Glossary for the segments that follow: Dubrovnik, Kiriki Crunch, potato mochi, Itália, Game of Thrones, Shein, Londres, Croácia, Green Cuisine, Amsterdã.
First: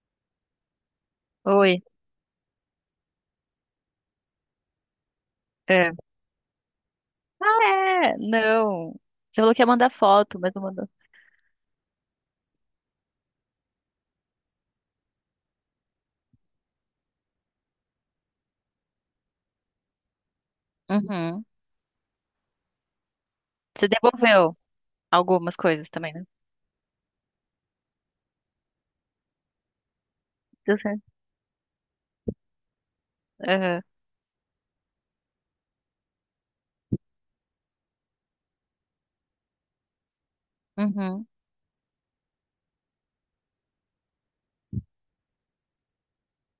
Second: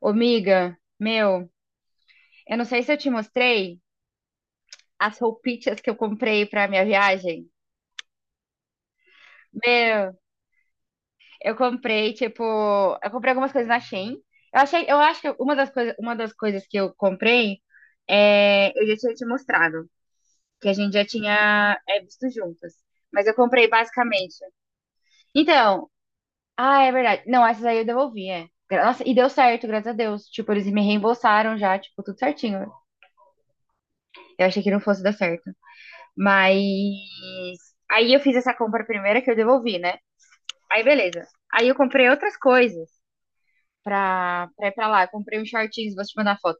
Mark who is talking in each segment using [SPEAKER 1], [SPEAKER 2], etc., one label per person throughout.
[SPEAKER 1] Ô, miga, meu,
[SPEAKER 2] Oi.
[SPEAKER 1] eu não sei se eu te mostrei as roupitas que
[SPEAKER 2] É.
[SPEAKER 1] eu comprei pra minha
[SPEAKER 2] Ah,
[SPEAKER 1] viagem.
[SPEAKER 2] é? Não. Você falou que ia mandar
[SPEAKER 1] Meu,
[SPEAKER 2] foto, mas não mandou.
[SPEAKER 1] eu comprei, tipo, eu comprei algumas coisas na Shein. Eu achei, eu acho que uma das coisas que eu comprei, é, eu já tinha te mostrado, que a gente já
[SPEAKER 2] Uhum.
[SPEAKER 1] tinha, é, visto juntas. Mas eu comprei
[SPEAKER 2] Você
[SPEAKER 1] basicamente.
[SPEAKER 2] devolveu algumas coisas
[SPEAKER 1] Então,
[SPEAKER 2] também, né?
[SPEAKER 1] ah, é verdade. Não, essas aí eu devolvi, é. Nossa, e deu certo, graças a Deus. Tipo, eles
[SPEAKER 2] Deu
[SPEAKER 1] me
[SPEAKER 2] certo.
[SPEAKER 1] reembolsaram já, tipo, tudo certinho.
[SPEAKER 2] Aham.
[SPEAKER 1] Eu achei que não fosse dar certo. Mas aí eu fiz essa compra primeira que eu devolvi, né? Aí beleza.
[SPEAKER 2] Uhum.
[SPEAKER 1] Aí eu comprei outras coisas pra ir pra lá. Eu comprei uns shortinhos, vou te mandar foto.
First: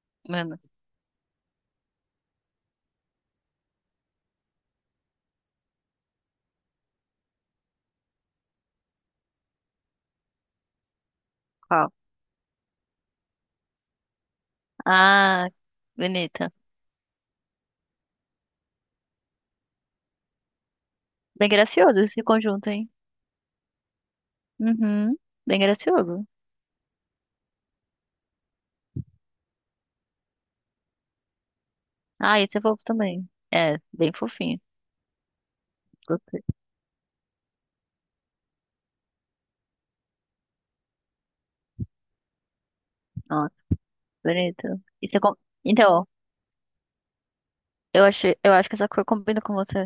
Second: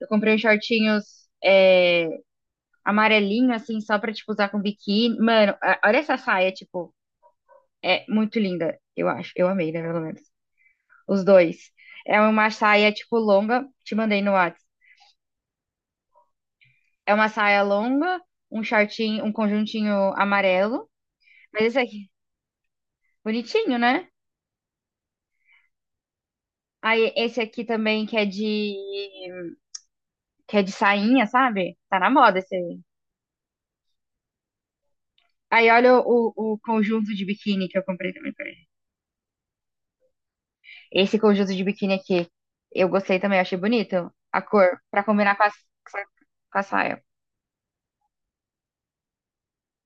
[SPEAKER 1] Eu comprei uns
[SPEAKER 2] Mano,
[SPEAKER 1] shortinhos é, amarelinho, assim, só pra, tipo, usar com biquíni. Mano, olha essa saia, tipo, é muito linda, eu acho. Eu amei, né, pelo menos. Os dois.
[SPEAKER 2] qual?
[SPEAKER 1] É uma saia, tipo, longa, te mandei no WhatsApp.
[SPEAKER 2] Ah, bonita.
[SPEAKER 1] É uma saia longa, um shortinho, um conjuntinho amarelo.
[SPEAKER 2] Bem
[SPEAKER 1] Mas esse
[SPEAKER 2] gracioso
[SPEAKER 1] aqui,
[SPEAKER 2] esse conjunto, hein?
[SPEAKER 1] bonitinho, né?
[SPEAKER 2] Uhum. Bem gracioso.
[SPEAKER 1] Aí esse aqui também que é de sainha, sabe? Tá na moda
[SPEAKER 2] Ah,
[SPEAKER 1] esse
[SPEAKER 2] esse é
[SPEAKER 1] aí.
[SPEAKER 2] fofo também. É, bem fofinho.
[SPEAKER 1] Aí olha
[SPEAKER 2] Gostei.
[SPEAKER 1] o conjunto de biquíni que eu comprei também pra ele. Esse conjunto de biquíni aqui, eu gostei também, eu
[SPEAKER 2] Nossa,
[SPEAKER 1] achei bonito a
[SPEAKER 2] bonito.
[SPEAKER 1] cor pra
[SPEAKER 2] E
[SPEAKER 1] combinar
[SPEAKER 2] Então,
[SPEAKER 1] com a saia.
[SPEAKER 2] eu acho que essa cor combina com você.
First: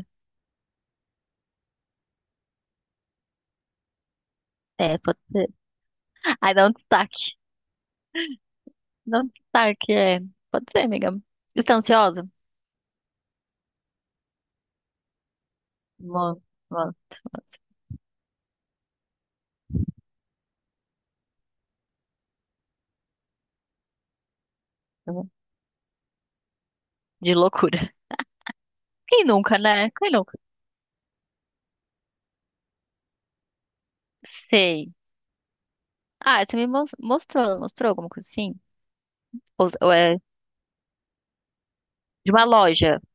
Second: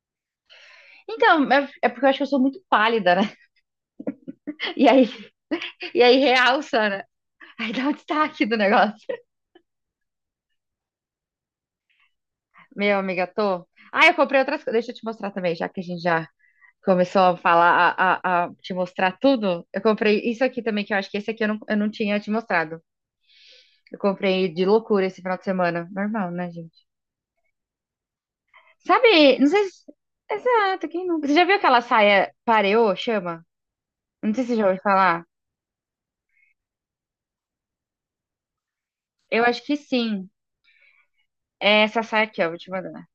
[SPEAKER 1] Então, é, é porque eu acho que eu sou muito pálida, né? E
[SPEAKER 2] É,
[SPEAKER 1] aí,
[SPEAKER 2] pode ser.
[SPEAKER 1] e aí
[SPEAKER 2] Ai, dá um
[SPEAKER 1] realça, né?
[SPEAKER 2] destaque.
[SPEAKER 1] Aí dá um destaque do negócio.
[SPEAKER 2] Dá um destaque, é. Pode ser, amiga. Você tá ansiosa?
[SPEAKER 1] Meu amiga, tô. Ah, eu comprei outras coisas. Deixa eu te mostrar também, já que a gente já
[SPEAKER 2] Mo- mo-
[SPEAKER 1] começou a falar, a te mostrar tudo. Eu comprei isso aqui também, que eu acho que esse aqui eu não tinha te mostrado. Eu comprei de loucura esse
[SPEAKER 2] mo-
[SPEAKER 1] final de semana. Normal, né, gente?
[SPEAKER 2] De loucura. Quem
[SPEAKER 1] Sabe, não
[SPEAKER 2] nunca,
[SPEAKER 1] sei se...
[SPEAKER 2] né? Quem nunca?
[SPEAKER 1] Exato, quem nunca? Você já viu aquela saia pareô, chama? Não sei se você já ouviu
[SPEAKER 2] Sei.
[SPEAKER 1] falar.
[SPEAKER 2] Ah, mostrou, mostrou alguma coisa assim?
[SPEAKER 1] Eu acho
[SPEAKER 2] Ou,
[SPEAKER 1] que
[SPEAKER 2] ou é
[SPEAKER 1] sim. É essa saia
[SPEAKER 2] de
[SPEAKER 1] aqui,
[SPEAKER 2] uma
[SPEAKER 1] ó, vou te
[SPEAKER 2] loja?
[SPEAKER 1] mandar.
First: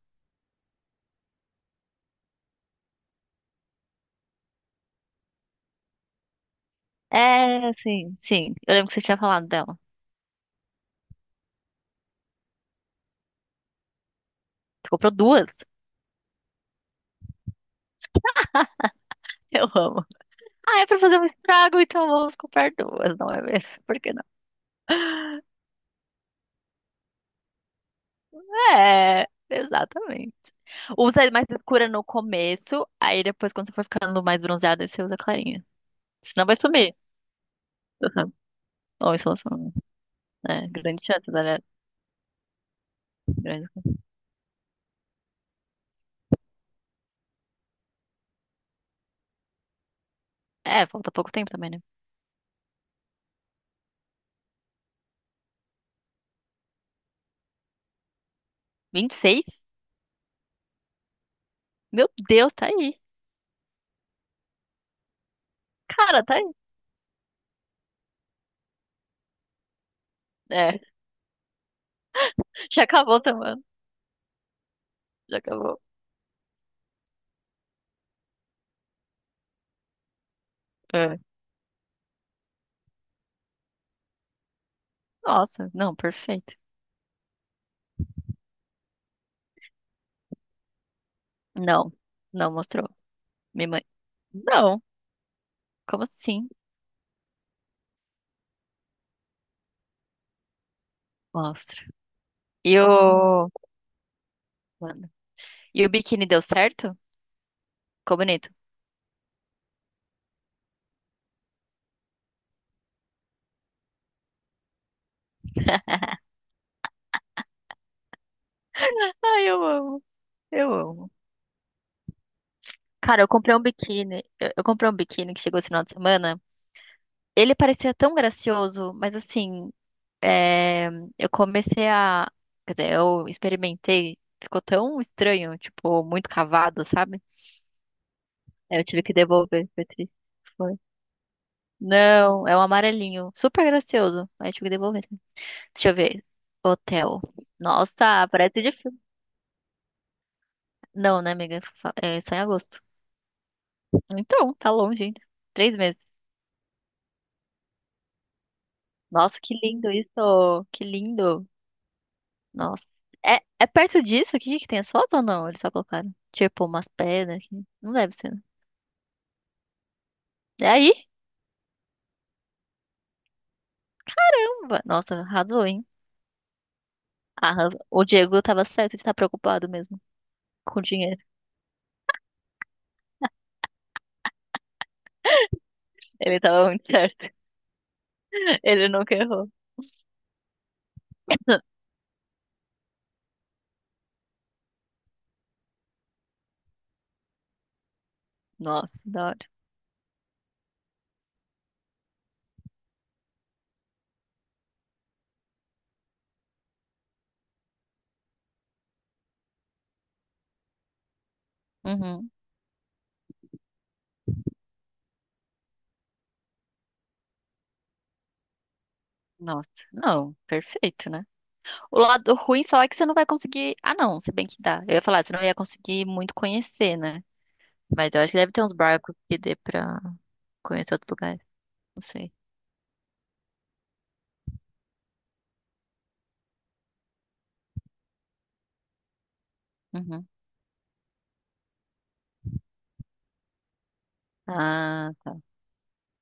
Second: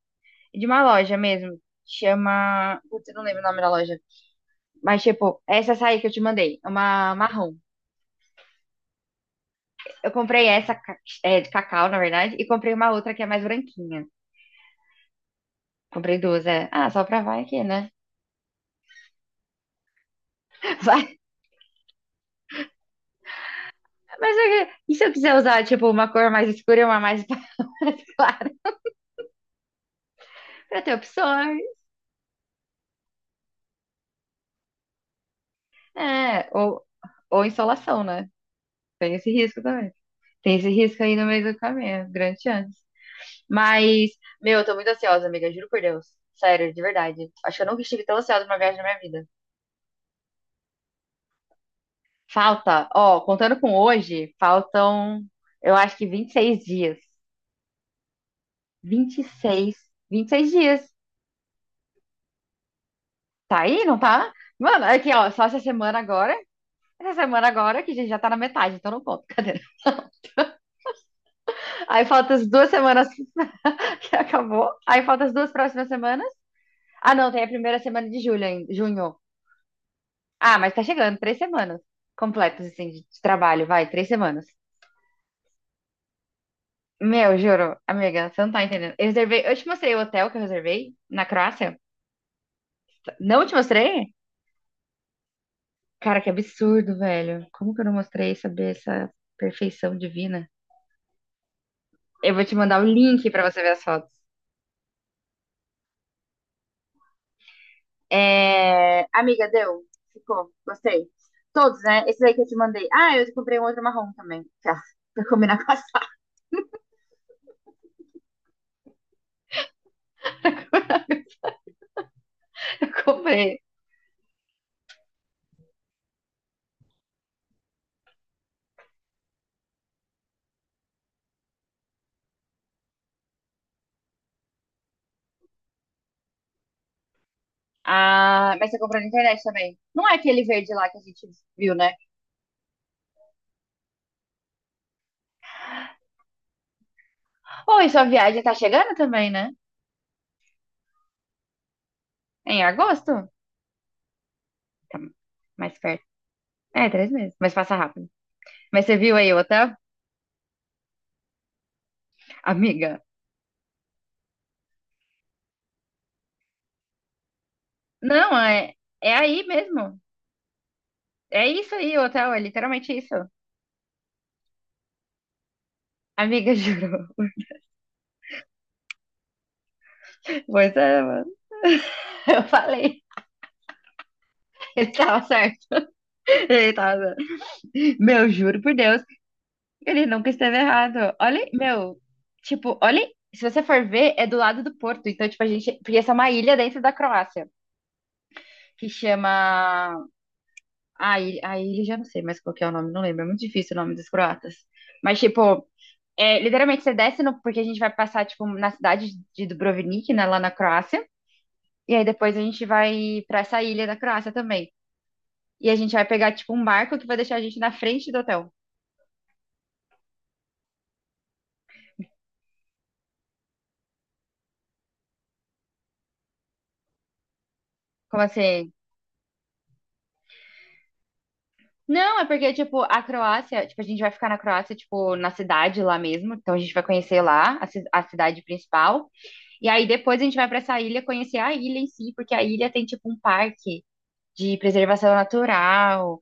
[SPEAKER 1] De uma loja mesmo. Chama. Putz, eu não lembro o nome da loja. Mas, tipo, é essa saia que eu te mandei. É uma marrom.
[SPEAKER 2] É, sim, sim. Eu lembro que você tinha falado dela.
[SPEAKER 1] Eu comprei é, de cacau, na verdade, e comprei uma outra que é mais branquinha.
[SPEAKER 2] Você comprou duas?
[SPEAKER 1] Comprei duas, é. Ah, só pra vai aqui, né?
[SPEAKER 2] Eu amo. Ah, é pra
[SPEAKER 1] Vai.
[SPEAKER 2] fazer um estrago, então vamos comprar duas, não é mesmo? Por que não?
[SPEAKER 1] Mas é que- e se eu quiser usar, tipo, uma cor mais escura e uma mais, mais clara?
[SPEAKER 2] É, exatamente.
[SPEAKER 1] Pra ter
[SPEAKER 2] Usa mais
[SPEAKER 1] opções.
[SPEAKER 2] escura no começo, aí depois, quando você for ficando mais bronzeada, aí você usa clarinha. Senão
[SPEAKER 1] É,
[SPEAKER 2] vai sumir.
[SPEAKER 1] ou insolação, né?
[SPEAKER 2] Uhum. Ou
[SPEAKER 1] Tem
[SPEAKER 2] isso,
[SPEAKER 1] esse
[SPEAKER 2] vai
[SPEAKER 1] risco
[SPEAKER 2] sumir.
[SPEAKER 1] também. Tem esse
[SPEAKER 2] É,
[SPEAKER 1] risco
[SPEAKER 2] grande
[SPEAKER 1] aí no
[SPEAKER 2] chance,
[SPEAKER 1] meio do
[SPEAKER 2] galera.
[SPEAKER 1] caminho, grande chance.
[SPEAKER 2] Grande.
[SPEAKER 1] Mas, meu, eu tô muito ansiosa, amiga, juro por Deus. Sério, de verdade. Acho que eu nunca estive tão ansiosa pra uma viagem na minha vida.
[SPEAKER 2] É, falta pouco tempo também, né?
[SPEAKER 1] Falta, ó, contando com hoje, faltam, eu acho que 26 dias. Vinte
[SPEAKER 2] Vinte e
[SPEAKER 1] vinte e
[SPEAKER 2] seis?
[SPEAKER 1] seis, 26 dias.
[SPEAKER 2] Meu Deus, tá aí.
[SPEAKER 1] Tá aí, não tá? Mano, aqui, ó, só essa semana
[SPEAKER 2] Cara,
[SPEAKER 1] agora.
[SPEAKER 2] tá aí.
[SPEAKER 1] Essa semana agora, que a gente já tá na metade, então não conto. Cadê?
[SPEAKER 2] É,
[SPEAKER 1] Aí faltam as duas
[SPEAKER 2] já
[SPEAKER 1] semanas
[SPEAKER 2] acabou a semana.
[SPEAKER 1] que acabou. Aí faltam as
[SPEAKER 2] Já
[SPEAKER 1] duas
[SPEAKER 2] acabou.
[SPEAKER 1] próximas semanas. Ah, não, tem a primeira semana de julho ainda, junho. Ah, mas tá chegando,
[SPEAKER 2] É.
[SPEAKER 1] 3 semanas completas, assim, de trabalho, vai, 3 semanas.
[SPEAKER 2] Nossa, não, perfeito.
[SPEAKER 1] Meu, juro, amiga, você não tá entendendo. Eu reservei, eu te mostrei o hotel que eu reservei na Croácia.
[SPEAKER 2] Não, não mostrou.
[SPEAKER 1] Não te
[SPEAKER 2] Minha mãe.
[SPEAKER 1] mostrei?
[SPEAKER 2] Não, como
[SPEAKER 1] Cara, que
[SPEAKER 2] assim?
[SPEAKER 1] absurdo, velho. Como que eu não mostrei saber essa perfeição divina?
[SPEAKER 2] Mostra.
[SPEAKER 1] Eu vou te
[SPEAKER 2] E
[SPEAKER 1] mandar o link pra
[SPEAKER 2] o.
[SPEAKER 1] você ver as fotos.
[SPEAKER 2] Mano. E o biquíni deu certo? Ficou bonito.
[SPEAKER 1] É, amiga, deu? Ficou? Gostei. Todos, né? Esse aí que eu te mandei. Ah, eu comprei um outro marrom também. Tá, pra combinar com a Sara.
[SPEAKER 2] Ah, eu amo, eu amo.
[SPEAKER 1] Eu
[SPEAKER 2] Cara, eu comprei
[SPEAKER 1] comprei.
[SPEAKER 2] um biquíni. Eu comprei um biquíni que chegou esse final de semana. Ele parecia tão gracioso, mas assim, é, eu comecei a. Quer dizer, eu experimentei, ficou tão estranho, tipo, muito cavado, sabe?
[SPEAKER 1] Ah, mas você
[SPEAKER 2] Aí eu
[SPEAKER 1] comprou
[SPEAKER 2] tive
[SPEAKER 1] na
[SPEAKER 2] que
[SPEAKER 1] internet
[SPEAKER 2] devolver,
[SPEAKER 1] também.
[SPEAKER 2] foi
[SPEAKER 1] Não
[SPEAKER 2] triste.
[SPEAKER 1] é aquele verde
[SPEAKER 2] Foi.
[SPEAKER 1] lá que a gente viu, né?
[SPEAKER 2] Não, é um amarelinho, super gracioso. Aí eu tive que devolver. Deixa eu ver. Hotel.
[SPEAKER 1] Oi, sua
[SPEAKER 2] Nossa,
[SPEAKER 1] viagem tá
[SPEAKER 2] parece de
[SPEAKER 1] chegando
[SPEAKER 2] filme.
[SPEAKER 1] também, né?
[SPEAKER 2] Não, né, amiga? É só em
[SPEAKER 1] É em
[SPEAKER 2] agosto.
[SPEAKER 1] agosto?
[SPEAKER 2] Então, tá
[SPEAKER 1] Tá
[SPEAKER 2] longe ainda. Três
[SPEAKER 1] mais
[SPEAKER 2] meses.
[SPEAKER 1] perto. É, 3 meses, mas passa rápido. Mas você viu aí o
[SPEAKER 2] Nossa, que
[SPEAKER 1] hotel?
[SPEAKER 2] lindo isso! Que lindo! Nossa.
[SPEAKER 1] Amiga.
[SPEAKER 2] É, é perto disso aqui que tem as fotos ou não? Eles só colocaram, tipo, umas pedras aqui. Não deve ser,
[SPEAKER 1] Não,
[SPEAKER 2] né?
[SPEAKER 1] é, é aí mesmo.
[SPEAKER 2] É aí?
[SPEAKER 1] É isso aí, o hotel, é literalmente isso.
[SPEAKER 2] Nossa, arrasou, hein?
[SPEAKER 1] Amiga, juro.
[SPEAKER 2] Arrasou. O Diego tava certo de estar preocupado mesmo
[SPEAKER 1] Pois
[SPEAKER 2] com o
[SPEAKER 1] é,
[SPEAKER 2] dinheiro.
[SPEAKER 1] mano. Eu falei. Ele tava certo.
[SPEAKER 2] Ele tava
[SPEAKER 1] Ele
[SPEAKER 2] muito
[SPEAKER 1] tava.
[SPEAKER 2] certo.
[SPEAKER 1] Meu, juro por
[SPEAKER 2] Ele
[SPEAKER 1] Deus,
[SPEAKER 2] nunca errou.
[SPEAKER 1] ele nunca esteve errado. Olha, meu, tipo, olha. Se você for ver, é do lado do Porto. Então, tipo, a gente. Porque essa é uma ilha dentro da Croácia, que
[SPEAKER 2] Nossa, da hora.
[SPEAKER 1] chama. A ilha já não sei mais qual que é o nome, não lembro. É muito difícil o nome dos croatas. Mas, tipo, é, literalmente você desce no. Porque a gente vai passar, tipo, na cidade de Dubrovnik, né, lá na Croácia. E aí
[SPEAKER 2] Uhum.
[SPEAKER 1] depois a gente vai pra essa ilha da Croácia também. E a gente vai pegar, tipo, um barco que vai deixar a gente na frente do hotel.
[SPEAKER 2] Nossa, não, perfeito, né? O lado ruim só é que você não vai conseguir. Ah, não, se bem que dá. Eu ia falar, você não ia conseguir muito conhecer, né? Mas eu
[SPEAKER 1] Como
[SPEAKER 2] acho que deve ter
[SPEAKER 1] assim?
[SPEAKER 2] uns barcos que dê pra conhecer outro lugar. Não
[SPEAKER 1] Não, é
[SPEAKER 2] sei.
[SPEAKER 1] porque, tipo, a Croácia, tipo, a gente vai ficar na Croácia, tipo, na cidade lá mesmo. Então a gente vai conhecer lá a cidade principal. E aí depois a
[SPEAKER 2] Uhum.
[SPEAKER 1] gente vai pra essa ilha conhecer a ilha em si, porque a ilha tem, tipo, um parque de
[SPEAKER 2] Ah,
[SPEAKER 1] preservação
[SPEAKER 2] tá.
[SPEAKER 1] natural.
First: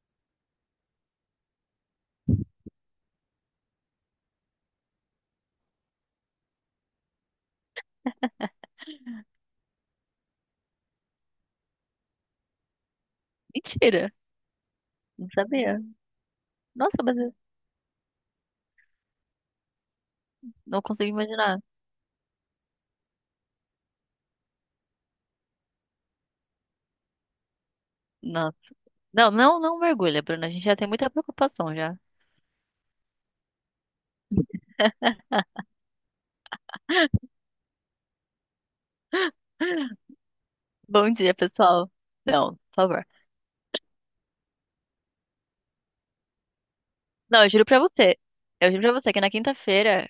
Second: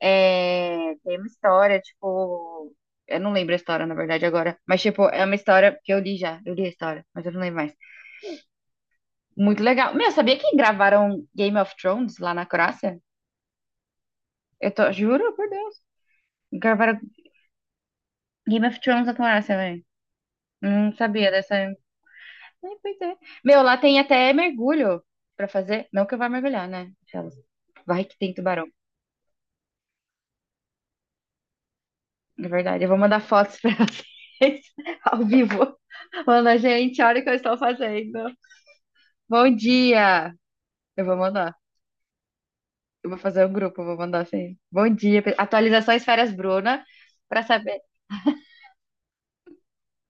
[SPEAKER 1] É, tem uma história, tipo. Eu não lembro a história, na verdade, agora. Mas, tipo, é uma história que eu li já. Eu li a história, mas eu não lembro mais. Muito legal. Meu, sabia que gravaram Game of Thrones lá na Croácia?
[SPEAKER 2] Mentira!
[SPEAKER 1] Eu tô,
[SPEAKER 2] Não
[SPEAKER 1] juro, por Deus.
[SPEAKER 2] sabia. Nossa,
[SPEAKER 1] Gravaram
[SPEAKER 2] mas eu
[SPEAKER 1] Game of Thrones na Croácia, velho.
[SPEAKER 2] não
[SPEAKER 1] Não
[SPEAKER 2] consigo
[SPEAKER 1] sabia dessa.
[SPEAKER 2] imaginar.
[SPEAKER 1] É, pois é. Meu, lá tem até mergulho pra fazer. Não que eu vá mergulhar, né? Aquelas. Vai que tem
[SPEAKER 2] Nossa.
[SPEAKER 1] tubarão.
[SPEAKER 2] Não, não, não mergulha, Bruna. A gente já tem muita preocupação já.
[SPEAKER 1] Na verdade, eu vou mandar fotos pra vocês ao vivo. Manda, gente, olha o que eu estou fazendo. Bom dia! Eu
[SPEAKER 2] Bom
[SPEAKER 1] vou
[SPEAKER 2] dia,
[SPEAKER 1] mandar.
[SPEAKER 2] pessoal. Não, por favor.
[SPEAKER 1] Eu vou fazer um grupo, eu vou mandar assim. Bom dia. Atualizações Férias Bruna, pra
[SPEAKER 2] Não, eu juro pra
[SPEAKER 1] saber.
[SPEAKER 2] você. Eu juro pra você que na quinta-feira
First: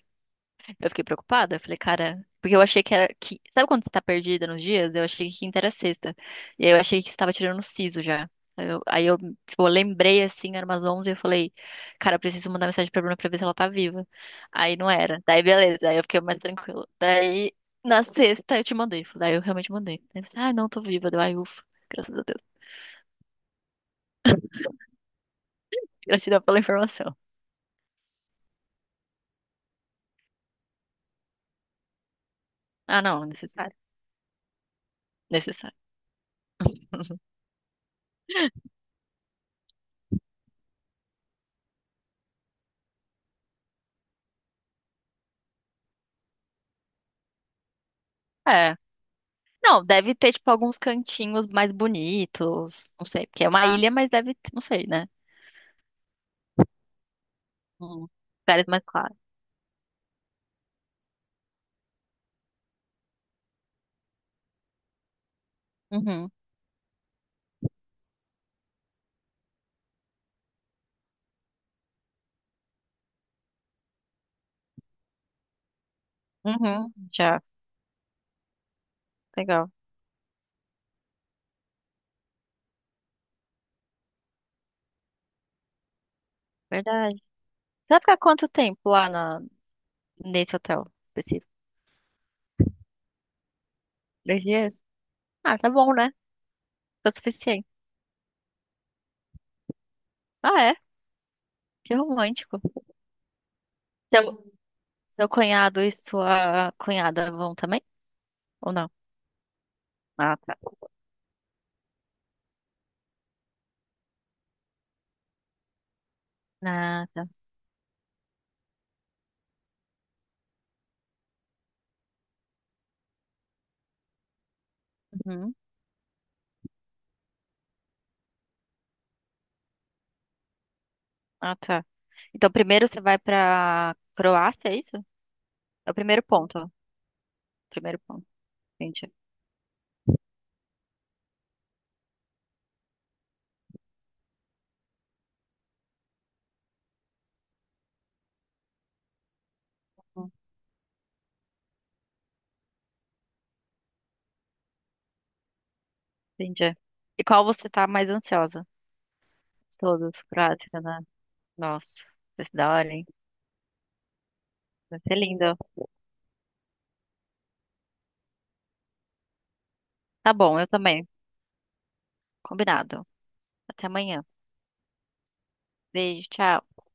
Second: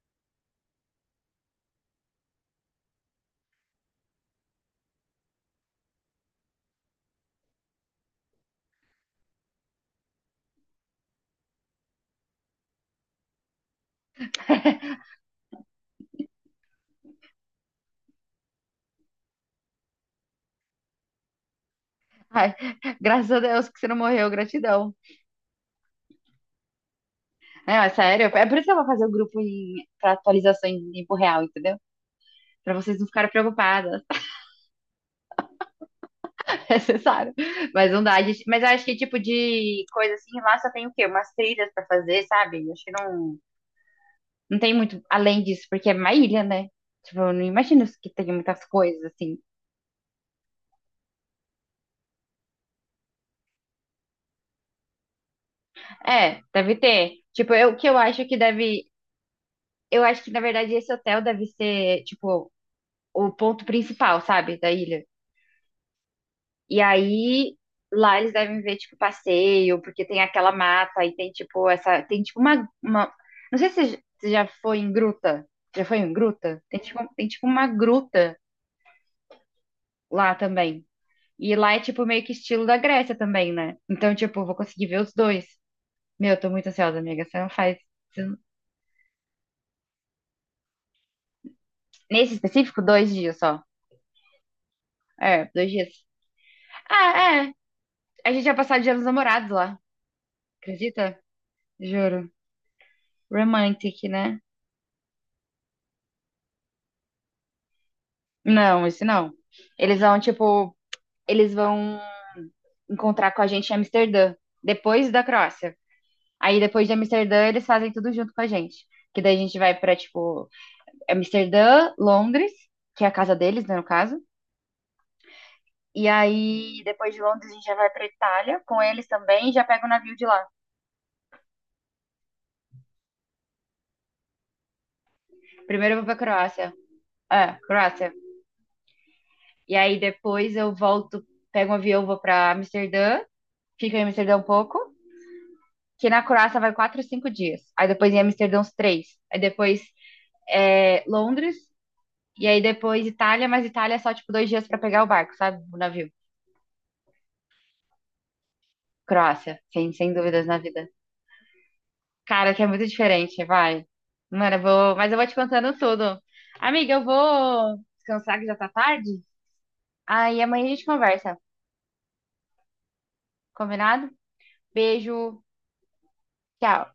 [SPEAKER 2] eu fiquei preocupada, falei, cara, porque eu achei que era que, sabe quando você tá perdida nos dias? Eu achei que quinta era sexta. E aí eu achei que estava tirando o siso já. Aí eu, aí eu, tipo, lembrei assim, era umas 11 e eu falei, cara, eu preciso mandar mensagem pra Bruna pra ver se ela tá viva. Aí não era. Daí beleza, aí eu fiquei mais tranquila. Daí na sexta eu te mandei, daí eu realmente mandei. Aí você, ah, não, tô viva. Deu, ai, ufa, graças a Deus.
[SPEAKER 1] Ai, graças a Deus que você não morreu, gratidão.
[SPEAKER 2] Gratidão pela informação.
[SPEAKER 1] É, ó, sério, é por isso que eu vou fazer o grupo em, pra atualização em tempo real, entendeu? Pra vocês
[SPEAKER 2] Ah,
[SPEAKER 1] não
[SPEAKER 2] não,
[SPEAKER 1] ficarem
[SPEAKER 2] necessário.
[SPEAKER 1] preocupadas.
[SPEAKER 2] Necessário.
[SPEAKER 1] É necessário. Mas não dá. Mas eu acho que tipo de coisa assim, lá só tem o quê? Umas trilhas pra fazer, sabe? Eu acho que não, não tem muito além disso, porque é uma ilha, né? Tipo, eu não imagino que tem muitas
[SPEAKER 2] É.
[SPEAKER 1] coisas assim.
[SPEAKER 2] Não, deve ter, tipo, alguns cantinhos mais bonitos. Não sei, porque é uma ilha, mas deve ter, não sei, né?
[SPEAKER 1] É, deve ter. Tipo, eu o que eu
[SPEAKER 2] Hum,
[SPEAKER 1] acho que
[SPEAKER 2] lugares mais
[SPEAKER 1] deve.
[SPEAKER 2] claros.
[SPEAKER 1] Eu acho que, na verdade, esse hotel deve ser, tipo, o ponto principal, sabe? Da ilha.
[SPEAKER 2] Uhum,
[SPEAKER 1] E aí lá eles devem ver tipo passeio, porque tem aquela mata e tem tipo essa, tem tipo uma... não sei se você já foi em gruta. Já foi em gruta?
[SPEAKER 2] uhum,
[SPEAKER 1] Tem
[SPEAKER 2] já.
[SPEAKER 1] tipo uma gruta
[SPEAKER 2] Legal.
[SPEAKER 1] lá também. E lá é tipo meio que estilo da Grécia também, né? Então, tipo, eu vou conseguir ver os dois. Meu, eu tô muito ansiosa,
[SPEAKER 2] Verdade. Você
[SPEAKER 1] amiga. Você não faz.
[SPEAKER 2] vai ficar
[SPEAKER 1] Você não-
[SPEAKER 2] quanto tempo lá na, nesse hotel específico?
[SPEAKER 1] Nesse específico, 2 dias só.
[SPEAKER 2] Dois dias?
[SPEAKER 1] É,
[SPEAKER 2] Ah,
[SPEAKER 1] dois
[SPEAKER 2] tá
[SPEAKER 1] dias.
[SPEAKER 2] bom, né? Tá
[SPEAKER 1] Ah,
[SPEAKER 2] o
[SPEAKER 1] é.
[SPEAKER 2] suficiente.
[SPEAKER 1] A gente vai passar o dia dos namorados lá.
[SPEAKER 2] Ah, é?
[SPEAKER 1] Acredita?
[SPEAKER 2] Que
[SPEAKER 1] Juro.
[SPEAKER 2] romântico.
[SPEAKER 1] Romantic, né?
[SPEAKER 2] Seu, seu cunhado e sua cunhada vão também? Ou
[SPEAKER 1] Não,
[SPEAKER 2] não?
[SPEAKER 1] esse não. Eles vão,
[SPEAKER 2] Ah, tá.
[SPEAKER 1] tipo, eles vão encontrar com a gente em Amsterdã, depois da Croácia. Aí depois de
[SPEAKER 2] Ah, tá.
[SPEAKER 1] Amsterdã, eles fazem tudo junto com a gente. Que daí a gente vai pra, tipo, Amsterdã, Londres, que é a casa deles, né, no caso.
[SPEAKER 2] Uhum.
[SPEAKER 1] E aí, depois de Londres, a gente já vai pra Itália com eles também e já pega o navio de lá.
[SPEAKER 2] Ah, tá. Então, primeiro você vai pra Croácia, é isso? É
[SPEAKER 1] Primeiro
[SPEAKER 2] o
[SPEAKER 1] eu vou pra
[SPEAKER 2] primeiro ponto. Ó.
[SPEAKER 1] Croácia. É,
[SPEAKER 2] Primeiro
[SPEAKER 1] Croácia.
[SPEAKER 2] ponto. Entendi.
[SPEAKER 1] E aí depois eu volto, pego um avião, vou pra Amsterdã, fico em Amsterdã um pouco. Que na Croácia vai 4, 5 dias. Aí depois em Amsterdã uns três. Aí depois é, Londres. E aí depois Itália, mas Itália é só tipo 2 dias pra pegar o barco, sabe? O navio.
[SPEAKER 2] Entendi. E qual você tá mais ansiosa?
[SPEAKER 1] Croácia, sem
[SPEAKER 2] Todos,
[SPEAKER 1] dúvidas na
[SPEAKER 2] prática,
[SPEAKER 1] vida.
[SPEAKER 2] né? Nossa, vai
[SPEAKER 1] Cara,
[SPEAKER 2] ser
[SPEAKER 1] que é
[SPEAKER 2] da
[SPEAKER 1] muito
[SPEAKER 2] hora, hein?
[SPEAKER 1] diferente, vai. Mano, eu vou.
[SPEAKER 2] Vai
[SPEAKER 1] Mas
[SPEAKER 2] ser
[SPEAKER 1] eu vou te
[SPEAKER 2] lindo.
[SPEAKER 1] contando tudo. Amiga, eu vou descansar que já tá tarde.
[SPEAKER 2] Tá
[SPEAKER 1] Aí
[SPEAKER 2] bom,
[SPEAKER 1] amanhã
[SPEAKER 2] eu
[SPEAKER 1] a gente
[SPEAKER 2] também.
[SPEAKER 1] conversa.
[SPEAKER 2] Combinado. Até
[SPEAKER 1] Combinado?
[SPEAKER 2] amanhã.
[SPEAKER 1] Beijo.
[SPEAKER 2] Beijo, tchau.
[SPEAKER 1] Tchau.